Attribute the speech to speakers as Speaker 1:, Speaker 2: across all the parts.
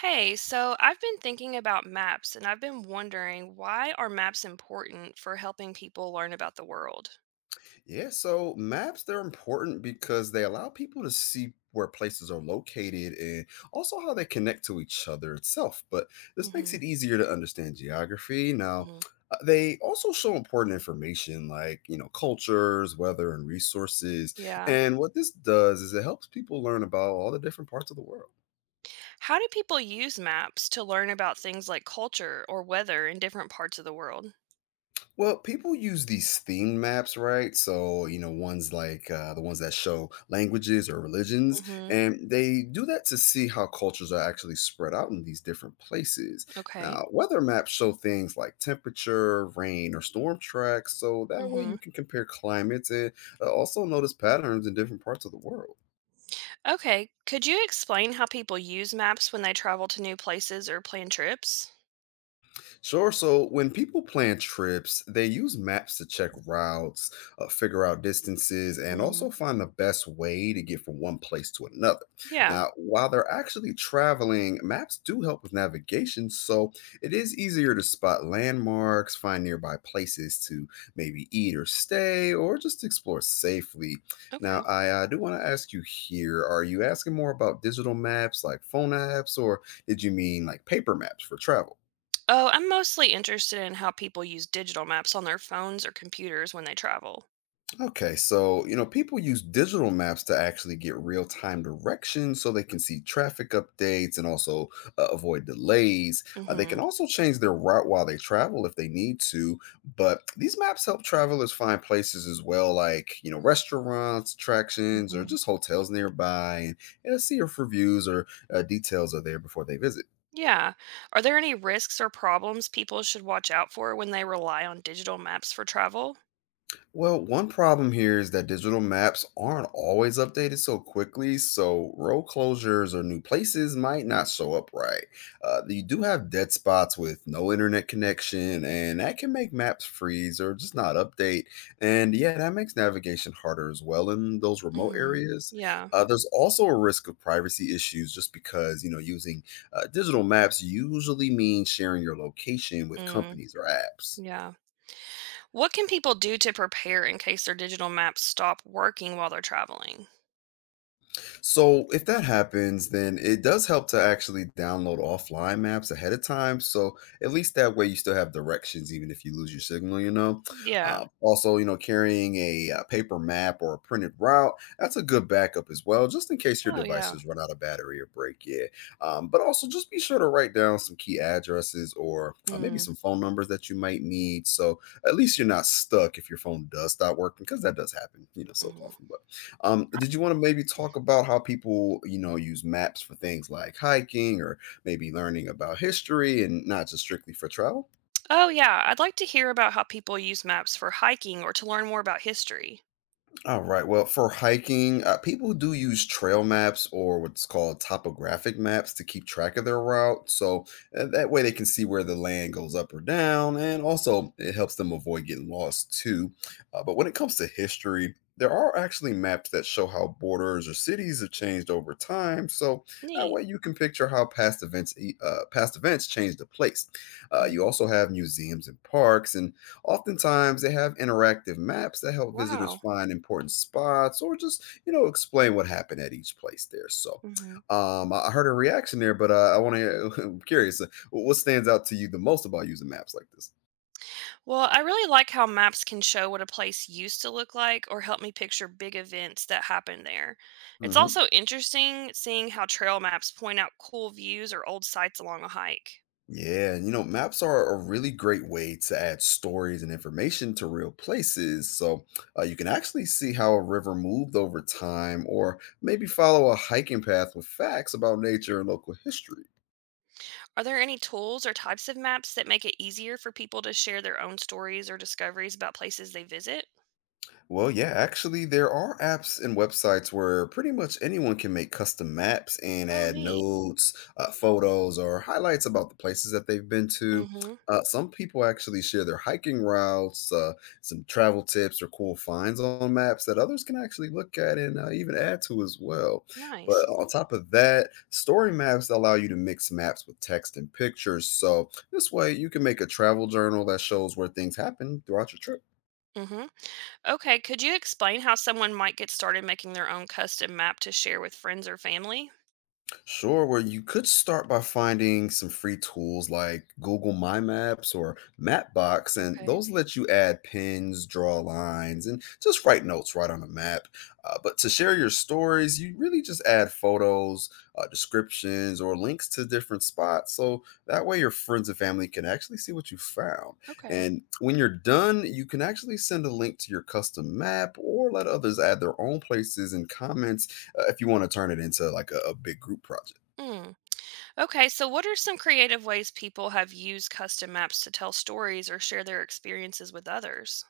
Speaker 1: Hey, so I've been thinking about maps and I've been wondering, why are maps important for helping people learn about the world?
Speaker 2: Yeah, so maps they're important because they allow people to see where places are located and also how they connect to each other itself. But this makes
Speaker 1: Hmm.
Speaker 2: it easier to understand geography. Now,
Speaker 1: Hmm.
Speaker 2: they also show important information like, cultures, weather, and resources.
Speaker 1: Yeah.
Speaker 2: And what this does is it helps people learn about all the different parts of the world.
Speaker 1: How do people use maps to learn about things like culture or weather in different parts of the world?
Speaker 2: Well, people use these theme maps, right? So, ones like the ones that show languages or religions,
Speaker 1: Hmm.
Speaker 2: and they do that to see how cultures are actually spread out in these different places.
Speaker 1: Okay.
Speaker 2: Now, weather maps show things like temperature, rain, or storm tracks, so that way
Speaker 1: Hmm.
Speaker 2: you can compare climates and also notice patterns in different parts of the world.
Speaker 1: Okay. Could you explain how people use maps when they travel to new places or plan trips?
Speaker 2: Sure. So when people plan trips, they use maps to check routes, figure out distances, and
Speaker 1: Hmm.
Speaker 2: also find the best way to get from one place to another.
Speaker 1: Yeah.
Speaker 2: Now, while they're actually traveling, maps do help with navigation. So it is easier to spot landmarks, find nearby places to maybe eat or stay, or just explore safely. Now,
Speaker 1: Okay.
Speaker 2: I do want to ask you here, are you asking more about digital maps like phone apps, or did you mean like paper maps for travel?
Speaker 1: Oh, I'm mostly interested in how people use digital maps on their phones or computers when they travel.
Speaker 2: Okay, so you know, people use digital maps to actually get real time directions so they can see traffic updates and also avoid delays. They can
Speaker 1: Hmm.
Speaker 2: also change their route while they travel if they need to, but these maps help travelers find places as well, like you know, restaurants, attractions, or
Speaker 1: Mhm.
Speaker 2: just hotels nearby, and, see if reviews or details are there before they visit.
Speaker 1: Yeah. Are there any risks or problems people should watch out for when they rely on digital maps for travel?
Speaker 2: Well, one problem here is that digital maps aren't always updated so quickly, so road closures or new places might not show up right. You do have dead spots with no internet connection, and that can make maps freeze or just not update. And yeah, that makes navigation harder as well in those remote
Speaker 1: Hmm.
Speaker 2: areas.
Speaker 1: Yeah.
Speaker 2: There's also a risk of privacy issues just because, you know, using digital maps usually means sharing your location with
Speaker 1: Mm,
Speaker 2: companies or apps.
Speaker 1: yeah. What can people do to prepare in case their digital maps stop working while they're traveling?
Speaker 2: So if that happens, then it does help to actually download offline maps ahead of time. So at least that way you still have directions, even if you lose your signal.
Speaker 1: Yeah.
Speaker 2: Also, you know, carrying a paper map or a printed route, that's a good backup as well, just in case your
Speaker 1: Oh, yeah.
Speaker 2: devices run out of battery or break. Yeah. But also just be sure to write down some key addresses or maybe
Speaker 1: Mm,
Speaker 2: some phone numbers that you might need. So at least you're not stuck if your phone does stop working, because that does happen, you know, so
Speaker 1: mhm.
Speaker 2: often. But did you want to maybe talk about how people, you know, use maps for things like hiking or maybe learning about history and not just strictly for travel?
Speaker 1: Oh, yeah. I'd like to hear about how people use maps for hiking or to learn more about history.
Speaker 2: All right. Well, for hiking, people do use trail maps or what's called topographic maps to keep track of their route. So that way they can see where the land goes up or down. And also, it helps them avoid getting lost too. But when it comes to history, there are actually maps that show how borders or cities have changed over time. So that
Speaker 1: Neat.
Speaker 2: way you can picture how past events past events changed the place. You
Speaker 1: Mm.
Speaker 2: also have museums and parks, and oftentimes, they have interactive maps that help visitors
Speaker 1: Wow.
Speaker 2: find important spots or just, you know, explain what happened at each place there. So,
Speaker 1: Hmm.
Speaker 2: um, I heard a reaction there, but I want to. I'm curious, what stands out to you the most about using maps like this?
Speaker 1: Well, I really like how maps can show what a place used to look like or help me picture big events that happened there. It's
Speaker 2: Hmm.
Speaker 1: also interesting seeing how trail maps point out cool views or old sites along a hike.
Speaker 2: Yeah, and you know, maps are a really great way to add stories and information to real places. So you can actually see how a river moved over time, or maybe follow a hiking path with facts about nature and local history.
Speaker 1: Are there any tools or types of maps that make it easier for people to share their own stories or discoveries about places they visit?
Speaker 2: Well, yeah, actually, there are apps and websites where pretty much anyone can make custom maps and
Speaker 1: Oh,
Speaker 2: add
Speaker 1: neat.
Speaker 2: notes, photos, or highlights about the places that they've been to.
Speaker 1: Mhm.
Speaker 2: Some people actually share their hiking routes, some travel tips, or cool finds on maps that others can actually look at and even add to as well. But
Speaker 1: Nice.
Speaker 2: on top of that, story maps allow you to mix maps with text and pictures. So this way, you can make a travel journal that shows where things happen throughout your trip.
Speaker 1: Mhm. Okay, could you explain how someone might get started making their own custom map to share with friends or family?
Speaker 2: Sure, well, you could start by finding some free tools like Google My Maps or Mapbox, and
Speaker 1: Okay.
Speaker 2: those let you add pins, draw lines, and just write notes right on a map. But to share your stories, you really just add photos, descriptions, or links to different spots. So that way, your friends and family can actually see what you found.
Speaker 1: Okay.
Speaker 2: And when you're done, you can actually send a link to your custom map or let others add their own places and comments if you want to turn it into like a big group project.
Speaker 1: Mm. Okay, so what are some creative ways people have used custom maps to tell stories or share their experiences with others?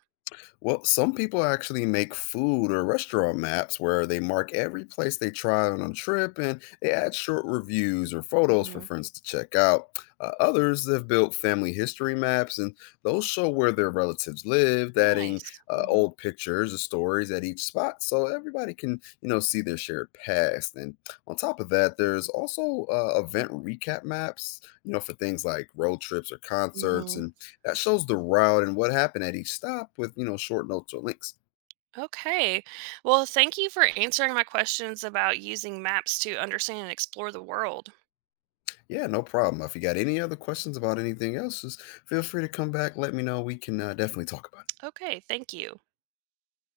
Speaker 2: Well, some people actually make food or restaurant maps where they mark every place they try on a trip and they add short reviews or photos for
Speaker 1: Hmm.
Speaker 2: friends to check out. Others have built family history maps, and those show where their relatives lived, adding
Speaker 1: Nice. Hmm.
Speaker 2: old pictures or stories at each spot so everybody can, you know, see their shared past. And on top of that, there's also event recap maps, you know, for things like road trips or concerts,
Speaker 1: Hmm.
Speaker 2: and that shows the route and what happened at each stop with, you know, short notes or links.
Speaker 1: Okay. Well, thank you for answering my questions about using maps to understand and explore the world.
Speaker 2: Yeah, no problem. If you got any other questions about anything else, just feel free to come back. Let me know. We can definitely talk about it.
Speaker 1: Okay, thank you.